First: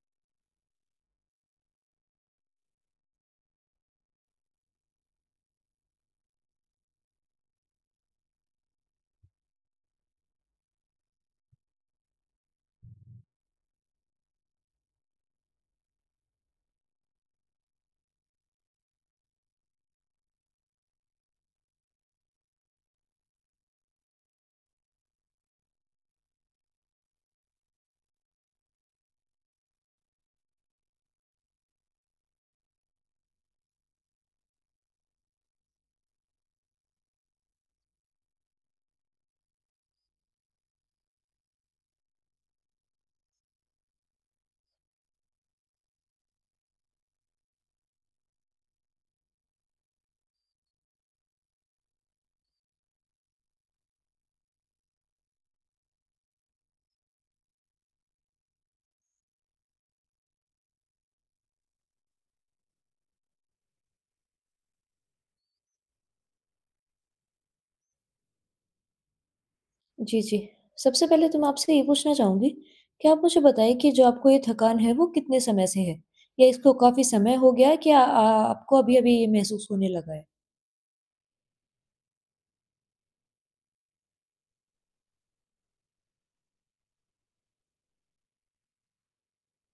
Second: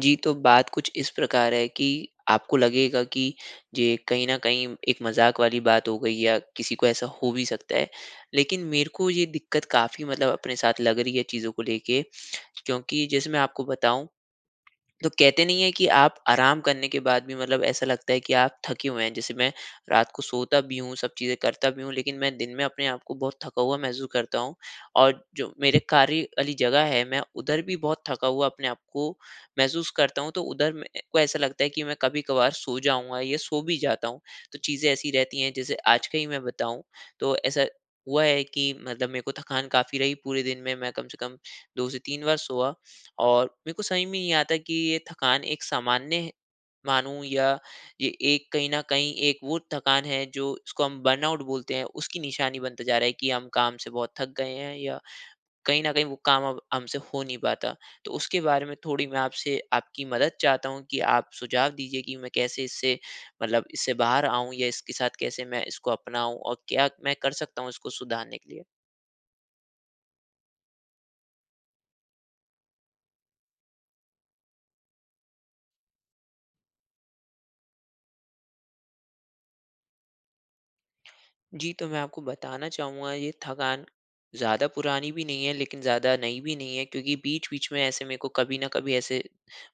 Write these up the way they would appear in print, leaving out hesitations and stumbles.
जी, तो बात कुछ इस प्रकार है कि आपको लगेगा कि ये कहीं न कहीं एक मज़ाक वाली बात हो गई या किसी को ऐसा हो भी सकता है। लेकिन मेरे को ये दिक्कत काफ़ी मतलब अपने साथ लग रही है चीज़ों को लेके, क्योंकि जैसे मैं आपको बताऊँ, तो कहते नहीं है कि आप आराम करने के बाद भी मतलब ऐसा लगता है कि आप थके हुए हैं। जैसे मैं रात को सोता भी हूँ, सब चीज़ें करता भी हूँ, लेकिन मैं दिन में अपने आप को बहुत थका हुआ महसूस करता हूँ। और जो मेरे कार्य वाली जगह है, मैं उधर भी बहुत थका हुआ अपने आप को महसूस करता हूँ, तो उधर को ऐसा लगता है कि मैं कभी कभार सो जाऊंगा या सो भी जाता हूँ। तो चीज़ें ऐसी रहती हैं, जैसे आज का ही मैं बताऊँ, तो ऐसा हुआ है कि मतलब मेरे को थकान काफ़ी रही, पूरे दिन में मैं कम से कम 2 से 3 बार सोआ। और मेरे को समझ में नहीं आता कि ये थकान एक सामान्य मानूं, या ये एक कहीं ना कहीं एक वो थकान है जो इसको हम बर्नआउट बोलते हैं, उसकी निशानी बनता जा रहा है कि हम काम से बहुत थक गए हैं, या कहीं ना कहीं वो काम अब हमसे हो नहीं पाता। तो उसके बारे में थोड़ी मैं आपसे आपकी मदद चाहता हूँ कि आप सुझाव दीजिए कि मैं कैसे इससे मतलब इससे बाहर आऊं, या इसके साथ कैसे मैं इसको अपनाऊं, और क्या मैं कर सकता हूँ इसको सुधारने के लिए। जी, जी। सबसे पहले तो मैं आपसे ये पूछना चाहूँगी, क्या आप मुझे बताइए कि जो आपको ये थकान है, वो कितने समय से है? या इसको काफ़ी समय हो गया है कि आ आ आपको अभी-अभी ये महसूस होने लगा है? जी, तो मैं आपको बताना चाहूँगा, ये थकान ज़्यादा पुरानी भी नहीं है, लेकिन ज़्यादा नई भी नहीं है, क्योंकि बीच-बीच में ऐसे मेरे को कभी न कभी ऐसे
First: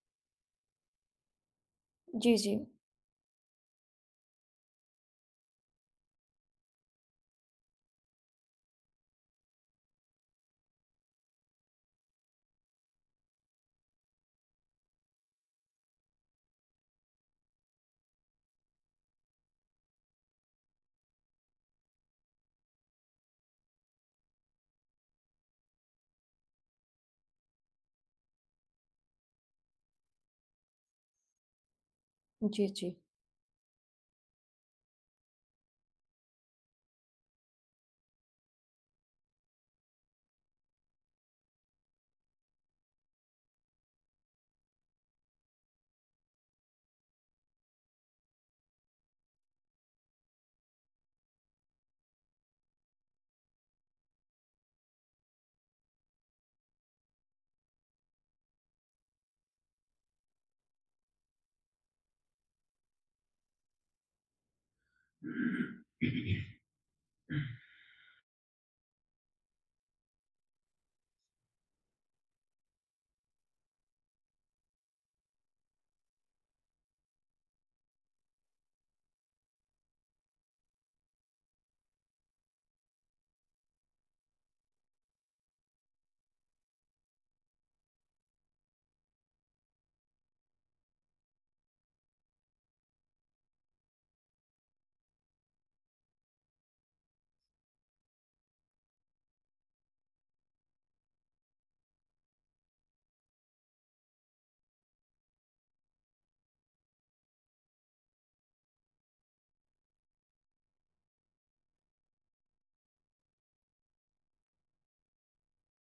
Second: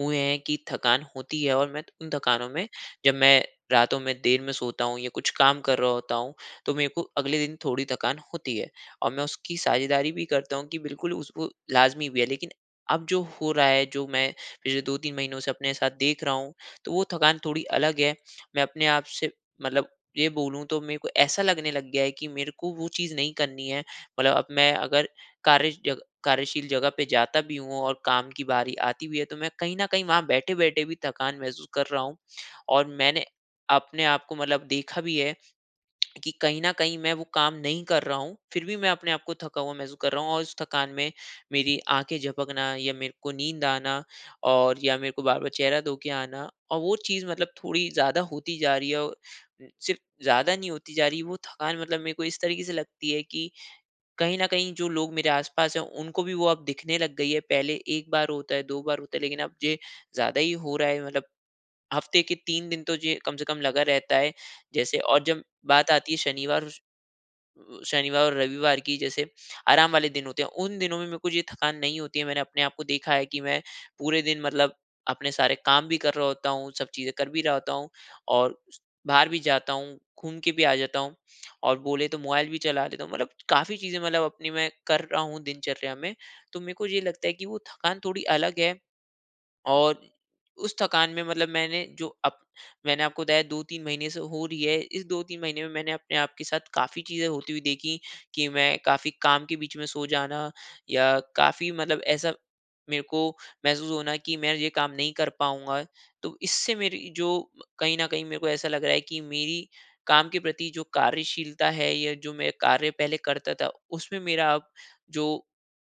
हुए हैं कि थकान होती है, और मैं उन जी, थकानों जी। में जब मैं रातों में देर में सोता हूँ या कुछ काम कर रहा होता हूँ, तो मेरे को अगले दिन थोड़ी थकान होती है। और मैं उसकी साझेदारी भी करता हूँ कि बिल्कुल उसको लाज़मी भी है, लेकिन अब जो हो रहा है, जो मैं पिछले 2-3 महीनों से अपने साथ देख रहा हूँ, तो वो थकान थोड़ी अलग है। मैं अपने आप से मतलब ये बोलूँ, तो मेरे को ऐसा लगने लग गया है कि मेरे को वो चीज़ नहीं करनी है। मतलब अब मैं अगर कार्यशील जगह पे जाता भी हूँ और काम की बारी आती भी है, तो मैं कहीं न कहीं वहाँ बैठे-बैठे भी थकान महसूस कर रहा हूँ। जी, और जी। मैंने अपने आप को मतलब देखा भी है कि कहीं न कहीं मैं वो काम नहीं कर रहा हूँ, फिर भी मैं अपने आप को थका हुआ महसूस कर रहा हूँ, और उस थकान में मेरी आँखें झपकना, या मेरे को नींद आना, और या मेरे को बार-बार चेहरा धो के आना, और वो चीज़ मतलब थोड़ी ज़्यादा होती जा रही है। और सिर्फ़ ज़्यादा नहीं होती जा रही, वो थकान मतलब मेरे को इस तरीके से लगती है कि कहीं न कहीं जो लोग मेरे आस-पास हैं, उनको भी वो अब दिखने लग गई है। पहले 1 बार होता है, 2 बार होता है, लेकिन अब ये ज़्यादा ही हो रहा है, मतलब हफ़्ते के 3 दिन तो ये कम से कम लगा रहता है। जैसे और जब बात आती है शनिवार शनिवार और रविवार की, जैसे आराम वाले दिन होते हैं, उन दिनों में मेरे को ये थकान नहीं होती है। मैंने अपने आप को देखा है कि मैं पूरे दिन मतलब अपने सारे काम भी कर रहा होता हूँ, सब चीज़ें कर भी रहा होता हूँ, और बाहर भी जाता हूँ, घूम के भी आ जाता हूँ, और बोले तो मोबाइल भी चला लेता हूँ। मतलब काफ़ी चीज़ें मतलब अपनी मैं कर रहा हूँ दिनचर्या में, तो मेरे को ये लगता है कि वो थकान थोड़ी अलग है। और उस थकान में मतलब मैंने जो अप मैंने आपको बताया 2-3 महीने से हो रही है। इस 2-3 महीने में मैंने अपने आप के साथ काफ़ी चीज़ें होती हुई देखी, कि मैं काफ़ी काम के बीच में सो जाना, या काफ़ी मतलब ऐसा मेरे को महसूस होना कि मैं ये काम नहीं कर पाऊँगा। तो इससे मेरी जो कहीं न कहीं मेरे को ऐसा लग रहा है कि मेरी काम के प्रति जो कार्यशीलता है, या जो मैं कार्य पहले करता था, उसमें मेरा अब जो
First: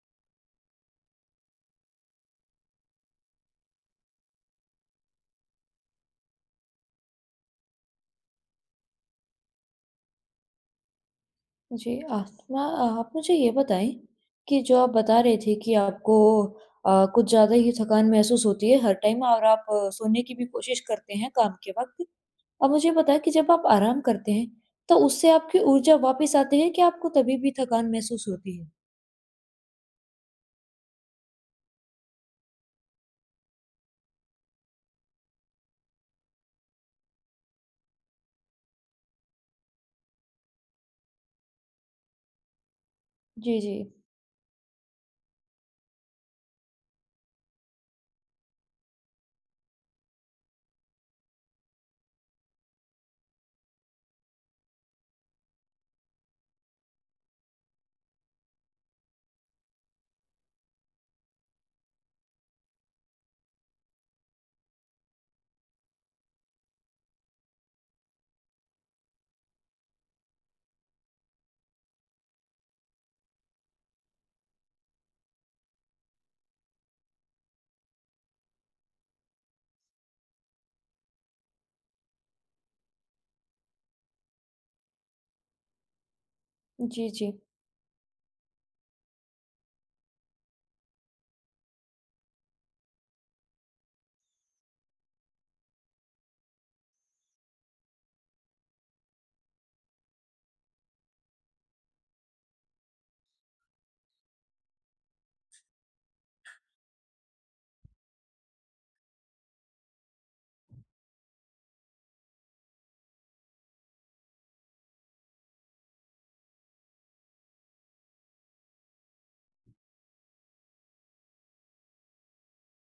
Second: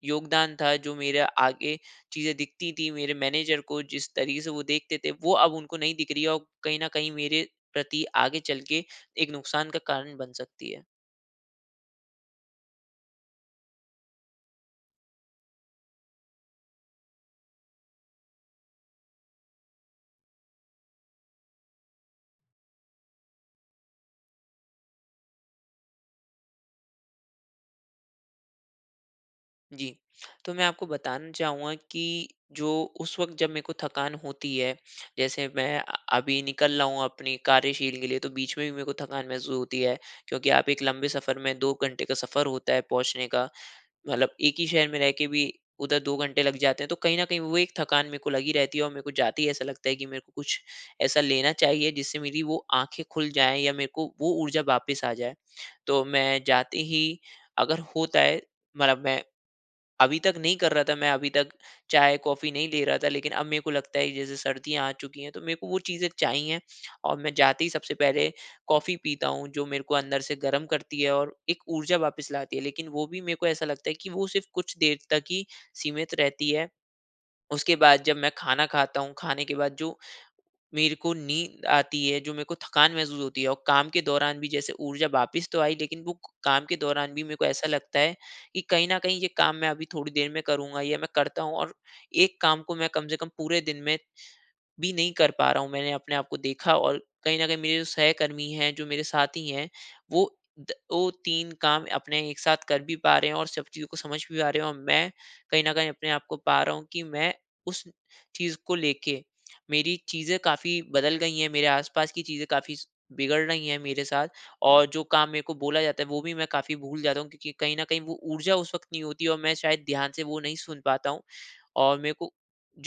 योगदान था, जो मेरा आगे चीज़ें दिखती थी मेरे मैनेजर को, जिस तरीके से वो देखते थे, वो अब उनको नहीं दिख रही है, और कहीं न कहीं मेरे प्रति आगे चल के एक नुकसान का कारण बन सकती है। जी, आसमा आप मुझे ये बताएँ कि जो आप बता रहे थे कि आपको कुछ ज़्यादा ही थकान महसूस होती है हर टाइम और आप सोने की भी कोशिश करते हैं काम के वक़्त। अब मुझे बताएँ कि जब आप आराम करते हैं, तो उससे आपकी ऊर्जा वापस आती है कि आपको तभी भी थकान महसूस होती है? जी, तो मैं आपको बताना चाहूँगा कि जो उस वक़्त जब मेरे को थकान होती है, जैसे मैं अभी निकल रहा हूँ अपनी कार्यशील के लिए, तो बीच में भी मेरे को थकान महसूस होती है, क्योंकि आप एक लंबे सफ़र में 2 घंटे का सफ़र होता है पहुँचने का। जी, जी। मतलब एक ही शहर में रह के भी उधर 2 घंटे लग जाते हैं, तो कहीं न कहीं वो एक थकान मेरे को लगी रहती है, और मेरे को जाते ही ऐसा लगता है कि मेरे को कुछ ऐसा लेना चाहिए जिससे मेरी वो आँखें खुल जाएँ, या मेरे को वो ऊर्जा वापस आ जाए। तो मैं जाते ही अगर होता है, मतलब मैं अभी तक नहीं कर रहा था, मैं अभी तक चाय कॉफ़ी नहीं ले रहा था, लेकिन अब मेरे को लगता है जैसे सर्दियाँ आ चुकी हैं, तो मेरे को वो चीज़ें चाहिए। और मैं जाते ही सबसे पहले कॉफ़ी पीता हूँ, जो मेरे को अंदर से गर्म करती है और एक ऊर्जा वापस लाती है, लेकिन वो भी मेरे को ऐसा लगता है कि वो सिर्फ कुछ देर तक ही सीमित रहती है। उसके बाद जब मैं खाना खाता हूँ, खाने के बाद जो मेरे को नींद आती है, जो मेरे को थकान महसूस होती है, और काम के दौरान भी जैसे ऊर्जा वापस तो आई, लेकिन वो काम के जी, दौरान भी जी। मेरे को ऐसा लगता है कि कहीं न कहीं ये काम मैं अभी थोड़ी देर में करूँगा, या मैं करता हूँ, और एक काम को मैं कम से कम पूरे दिन में भी नहीं कर पा रहा हूँ। मैंने अपने आप को देखा, और कहीं न कहीं मेरे जो सहकर्मी हैं, जो मेरे साथी हैं, वो 3 काम अपने एक साथ कर भी पा रहे हैं, और सब चीज़ों को समझ भी पा रहे हैं, और मैं कहीं न कहीं अपने आप को पा रहा हूँ कि मैं उस चीज़ को लेके मेरी चीज़ें काफ़ी बदल गई हैं, मेरे आस-पास की चीज़ें काफ़ी स बिगड़ रही हैं मेरे साथ। और जो काम मेरे को बोला जाता है, वो भी मैं काफ़ी भूल जाता हूँ, क्योंकि कहीं न कहीं वो ऊर्जा उस वक़्त नहीं होती, और मैं शायद ध्यान से वो नहीं सुन पाता हूँ। और मेरे को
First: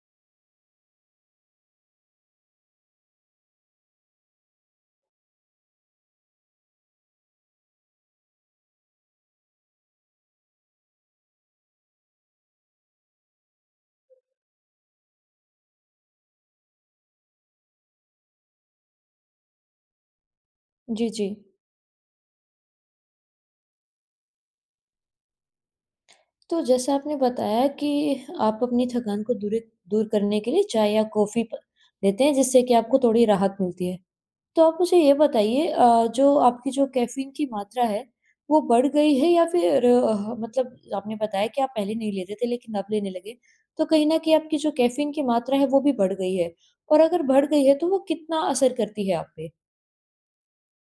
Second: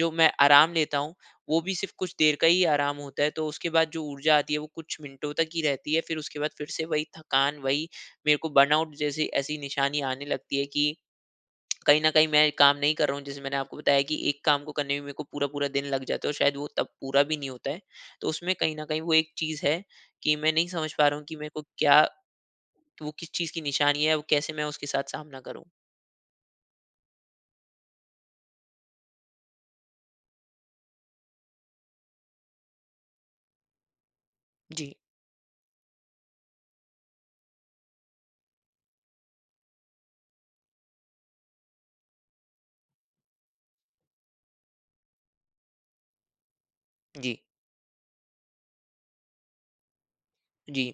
जो मैं आराम लेता हूँ, वो भी सिर्फ़ कुछ देर का ही आराम होता है, तो उसके बाद जो ऊर्जा आती है, वो कुछ मिनटों तक ही रहती है। फिर उसके बाद फिर से वही थकान, वही मेरे को बर्नआउट जैसी ऐसी निशानी आने लगती है कि कहीं न कहीं मैं काम नहीं कर रहा हूँ। जैसे मैंने आपको बताया कि एक काम को करने में मेरे को पूरा-पूरा दिन लग जाता है, और शायद वो तब पूरा भी नहीं होता है। तो उसमें कहीं न कहीं वो एक चीज़ है कि मैं नहीं समझ पा जी, रहा हूँ जी। कि मेरे को क्या, वो किस चीज़ की निशानी है और कैसे मैं उसके साथ सामना करूँ? तो जैसा आपने बताया कि आप अपनी थकान को दूर करने के लिए चाय या कॉफ़ी प लेते हैं जिससे कि आपको थोड़ी राहत मिलती है। तो आप जी, मुझे ये बताइए जो आपकी जो कैफ़ीन की मात्रा है, वो बढ़ गई है या फिर मतलब आपने बताया कि आप पहले नहीं लेते थे लेकिन अब लेने लगे। तो कहीं न कहीं आपकी जो कैफ़ीन की मात्रा है वो भी बढ़ गई है और अगर जी। बढ़ गई है तो वो कितना असर करती है आप पे? जी,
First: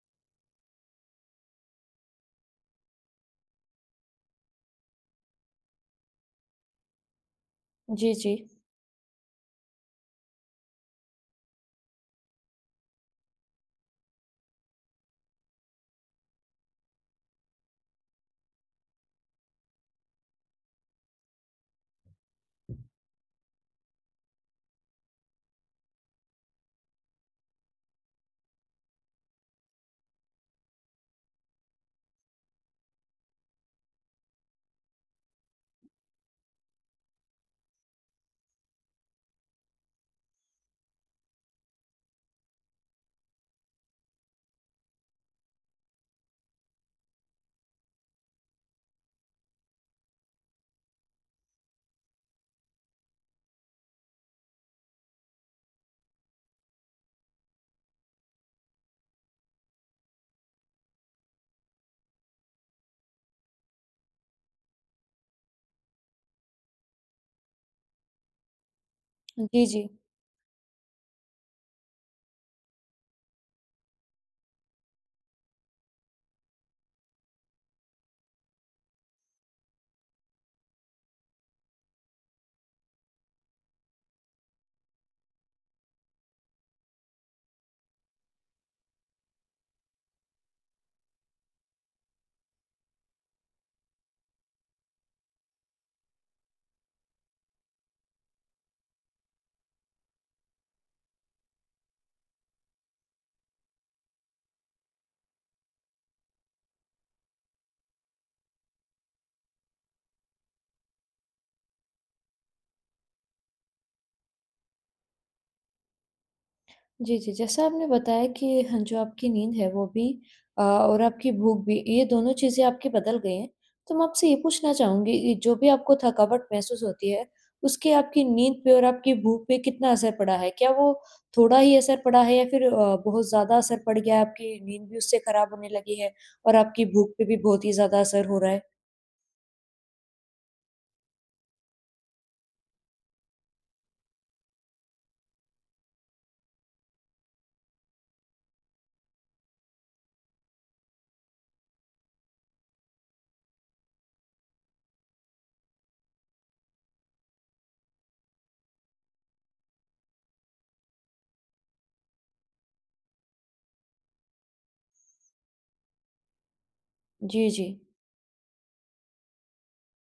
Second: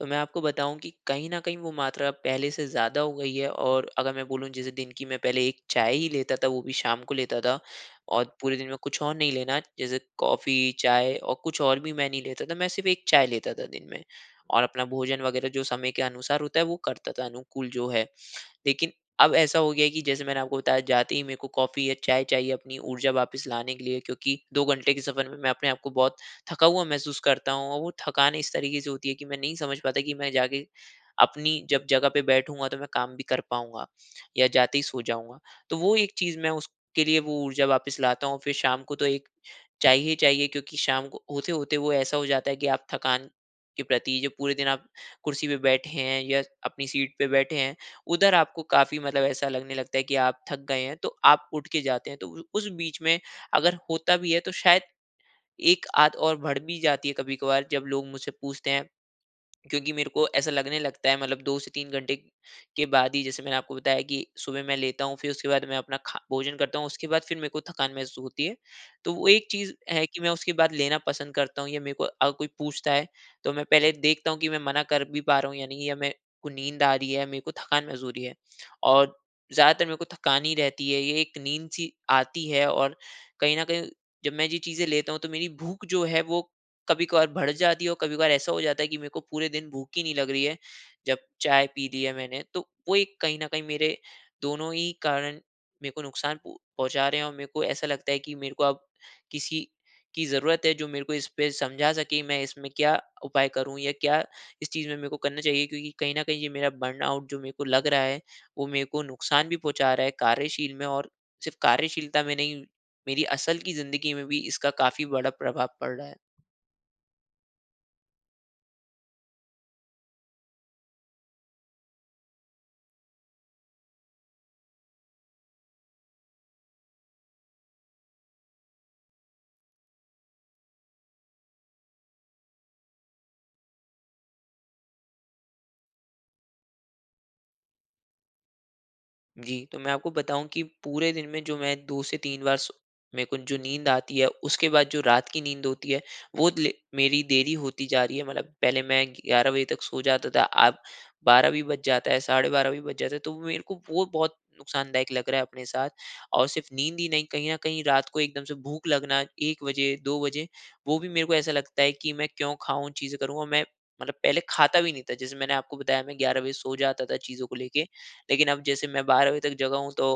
तो मैं आपको बताऊँ कि कहीं न कहीं वो मात्रा पहले से ज़्यादा हो गई है। और अगर मैं बोलूँ, जैसे दिन की मैं पहले 1 चाय ही लेता था, वो भी शाम को लेता था। जी, और जी। पूरे दिन में कुछ और नहीं लेना, जैसे कॉफ़ी, चाय और कुछ और भी मैं नहीं लेता था, मैं सिर्फ़ 1 चाय लेता था दिन में। और अपना भोजन वग़ैरह जो समय के अनुसार होता है, वो करता था, अनुकूल जो है। लेकिन अब ऐसा हो गया है कि जैसे मैंने आपको बताया, जाते ही मेरे को कॉफ़ी या चाय चाहिए अपनी ऊर्जा वापस लाने के लिए, क्योंकि 2 घंटे के सफ़र में मैं अपने आप को बहुत थका हुआ महसूस करता हूँ। और वो थकान इस तरीके से होती है कि मैं नहीं समझ पाता कि मैं जाके अपनी जब जगह पे बैठूँगा, तो मैं काम भी कर पाऊँगा या जाते ही सो जाऊँगा। तो वो एक चीज़, मैं उसके लिए वो ऊर्जा वापस लाता हूँ। फिर शाम को तो एक चाहिए ही चाहिए, क्योंकि शाम को होते-होते वो ऐसा हो जाता है कि आप थकान के प्रति, जो पूरे दिन आप कुर्सी पे बैठे हैं या अपनी सीट पे बैठे हैं, उधर आपको काफ़ी, मतलब ऐसा लगने लगता है कि आप थक गए हैं, तो आप उठ के जाते हैं। तो उ उस बीच में अगर होता भी है, तो शायद एक आध और बढ़ भी जाती है कभी-कभार, जब लोग मुझसे पूछते हैं, क्योंकि मेरे को ऐसा लगने लगता है, मतलब 2 से 3 घंटे के बाद ही। जैसे मैंने आपको बताया कि सुबह मैं लेता हूँ, फिर उसके बाद मैं अपना खा भोजन करता हूँ, उसके बाद फिर मेरे को थकान महसूस होती है। तो वो एक जी, चीज़ जी। है कि मैं उसके बाद लेना पसंद करता हूँ, या मेरे को अगर कोई पूछता है, तो मैं पहले देखता हूँ कि मैं मना कर भी पा रहा हूँ या नहीं, या मेरे को नींद आ रही है, या मेरे को थकान महसूस हो रही है। और ज़्यादातर मेरे को थकान ही रहती है, ये एक नींद-सी आती है। और कहीं न कहीं, जब मैं ये चीज़ें लेता हूँ, तो मेरी भूख जो है वो कभी-कभार बढ़ जाती है, और कभी-कभार ऐसा हो जाता है कि मेरे को पूरे दिन भूख ही नहीं लग रही है, जब चाय पी ली है मैंने। तो वो एक कहीं न कहीं मेरे दोनों ही कारण मेरे को नुकसान पु पहुँचा रहे हैं। और मेरे को ऐसा लगता है कि मेरे को अब किसी की ज़रूरत है जो मेरे को इस पे समझा सके, मैं इसमें क्या उपाय करूँ या क्या इस चीज़ में मेरे को करना चाहिए? क्योंकि कहीं न कहीं ये मेरा बर्नआउट, जो मेरे को लग रहा है, वो मेरे को नुकसान भी पहुँचा रहा है कार्यशील में। और सिर्फ़ कार्यशीलता में नहीं, मेरी असल की ज़िंदगी में भी इसका काफ़ी बड़ा प्रभाव पड़ रहा है। जी, जी। जैसा आपने बताया कि हाँ, जो आपकी नींद है वो भी और आपकी भूख भी ये दोनों चीज़ें आपकी बदल गई हैं। तो मैं आपसे ये पूछना चाहूँगी ये जो भी आपको थकावट महसूस होती है, उसके आपकी नींद पे और आपकी भूख पे कितना असर पड़ा है? क्या वो थोड़ा ही असर पड़ा है या फिर बहुत ज़्यादा असर पड़ गया है, आपकी नींद भी उससे खराब होने लगी है और आपकी भूख पे भी बहुत ही ज़्यादा असर हो रहा है? जी, तो मैं आपको बताऊँ कि पूरे दिन में जो मैं 2 से 3 बार सो, मेरे को जो नींद आती है, उसके बाद जो रात की नींद होती है, वो ले मेरी देरी होती जा रही है। मतलब पहले मैं 11 बजे तक सो जाता था, अब 12 भी बज जाता है, साढ़े 12 भी बज जाता है, तो मेरे को वो बहुत नुकसानदायक लग रहा है अपने साथ। और सिर्फ़ नींद ही नहीं, कहीं न कहीं रात को एकदम से भूख लगना 1 बजे, 2 बजे, वो भी। मेरे को ऐसा लगता है कि मैं क्यों खाऊँ, चीज़ें करूँ, और मैं मतलब पहले खाता भी नहीं था। जैसे मैंने आपको बताया, मैं 11 बजे सो जाता था चीज़ों जी, को जी। लेके, लेकिन अब जैसे मैं 12 बजे तक जगा हूँ, तो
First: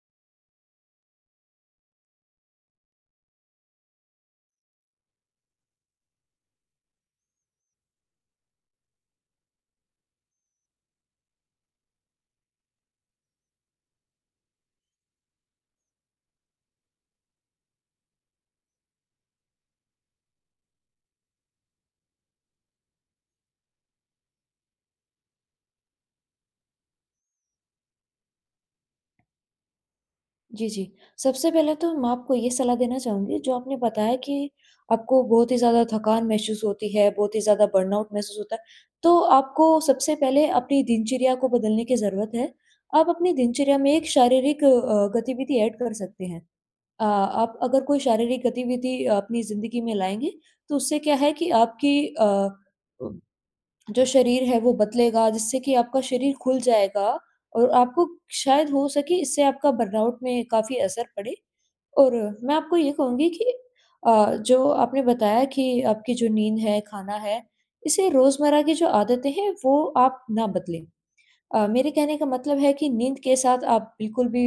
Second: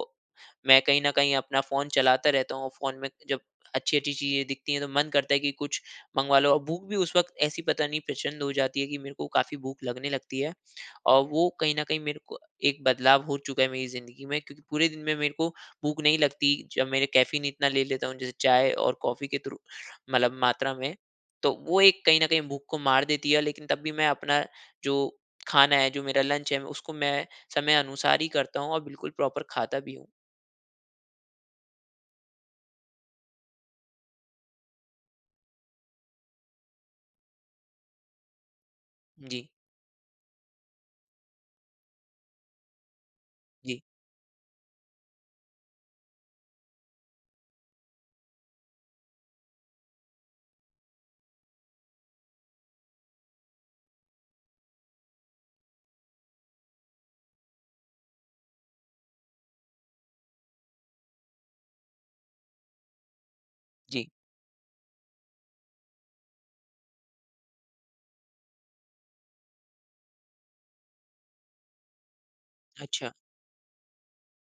मैं कहीं न कहीं अपना फ़ोन चलाता रहता हूँ, और फ़ोन में जब अच्छी-अच्छी चीज़ें दिखती हैं, तो मन करता है कि कुछ मँगवा लो, और भूख भी उस वक़्त ऐसी पता नहीं प्रचंड हो जाती है कि मेरे को काफ़ी भूख लगने लगती है। और वो कहीं न कहीं मेरे को एक बदलाव हो चुका है मेरी ज़िंदगी में, क्योंकि पूरे दिन में मेरे को भूख नहीं लगती, जब मैंने कैफ़ीन इतना ले लेता हूँ, जैसे चाय और कॉफ़ी के थ्रू, मतलब मात्रा में, तो वो एक कहीं न कहीं भूख को मार देती है। लेकिन तब भी मैं अपना जो खाना है, जो मेरा लंच है, उसको मैं समय अनुसार ही करता हूँ और बिल्कुल प्रॉपर खाता भी हूँ। जी, जी। सबसे पहले तो मैं आपको ये सलाह देना चाहूँगी जो आपने बताया कि आपको बहुत ही ज़्यादा थकान महसूस होती है, बहुत ही ज़्यादा बर्नआउट महसूस होता है, तो जी, आपको सबसे पहले अपनी दिनचर्या को बदलने की ज़रूरत है। आप अपनी दिनचर्या जी, में एक शारीरिक गतिविधि ऐड कर सकते हैं। आप अगर कोई शारीरिक गतिविधि अपनी ज़िंदगी में लाएँगे, तो उससे क्या है कि जो शरीर है वो बदलेगा, जिससे कि आपका शरीर खुल जाएगा और आपको शायद हो सके इससे आपका बर्नआउट में काफ़ी असर पड़े। और मैं आपको ये कहूँगी कि जी। अ, जो आपने बताया कि आपकी जो नींद है, खाना है, इसे रोज़मर्रा की जो आदतें हैं वो आप ना बदलें। मेरे कहने का मतलब है कि अच्छा, नींद के साथ आप बिल्कुल भी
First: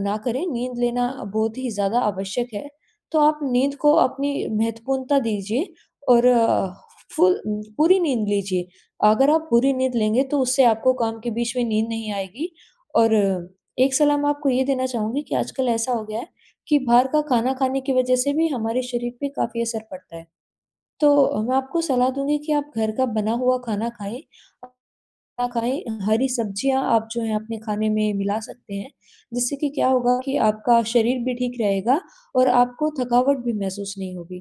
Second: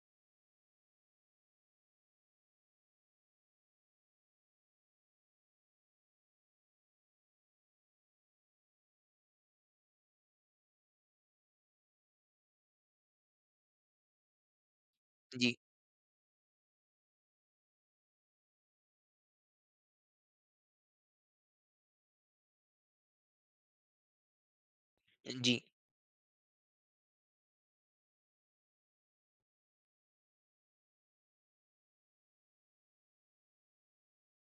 ना करें, नींद लेना बहुत ही ज़्यादा आवश्यक है। तो आप नींद को अपनी महत्वपूर्णता दीजिए और फुल पूरी नींद लीजिए। अगर आप पूरी नींद लेंगे तो उससे आपको काम के बीच में नींद नहीं आएगी और एक सलाह मैं आपको ये देना चाहूँगी कि जी, आजकल ऐसा हो गया है कि बाहर का खाना खाने की वज़ह से भी हमारे शरीर पे काफ़ी असर पड़ता है। तो मैं आपको सलाह दूँगी कि आप घर का बना हुआ खाना खाएँ। ना जी, खाएँ, हरी सब्जियाँ आप जो है अपने खाने में मिला सकते हैं, जिससे कि क्या होगा कि आपका शरीर भी ठीक रहेगा और आपको थकावट भी महसूस नहीं होगी।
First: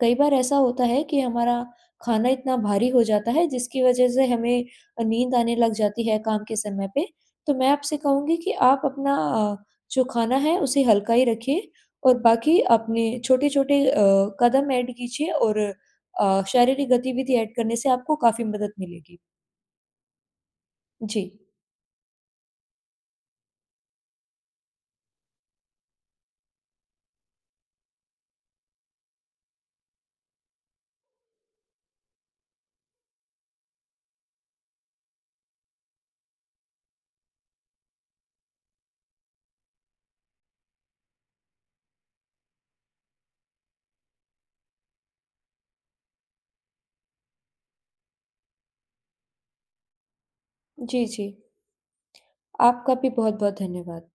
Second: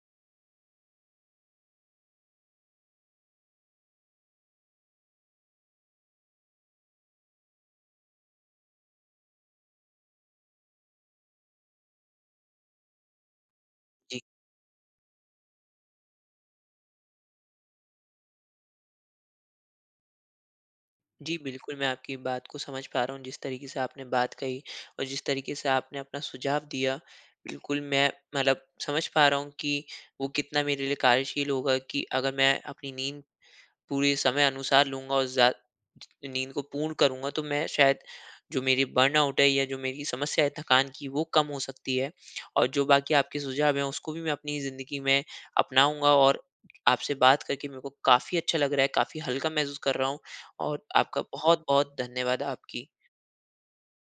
कई बार ऐसा होता है कि हमारा खाना इतना भारी हो जाता है जिसकी वजह से हमें नींद आने लग जाती है काम के समय पे, तो मैं आपसे कहूँगी कि आप अपना जो खाना है उसे हल्का ही रखिए और बाकी अपने छोटे-छोटे जी। कदम ऐड कीजिए और शारीरिक गतिविधि ऐड करने से आपको काफ़ी मदद मिलेगी। जी। जी, बिल्कुल मैं आपकी बात को समझ पा रहा हूँ, जिस तरीके से आपने बात कही और जिस तरीके से आपने अपना सुझाव दिया। बिल्कुल मैं, मतलब, समझ पा रहा हूँ कि वो कितना मेरे लिए कार्यशील होगा, कि अगर मैं अपनी नींद पूरे समय अनुसार लूँगा और ज़्या नींद को पूर्ण करूँगा, तो मैं शायद, जो मेरी बर्नआउट है या जो मेरी समस्या है थकान की, वो कम हो सकती है। और जो बाकी आपके सुझाव हैं उसको भी मैं अपनी ज़िंदगी में अपनाऊँगा, और आपसे बात करके मेरे को काफ़ी अच्छा लग रहा है, काफ़ी हल्का महसूस कर रहा हूँ। और जी, आपका जी। बहुत-बहुत धन्यवाद आपकी। आपका भी बहुत-बहुत धन्यवाद।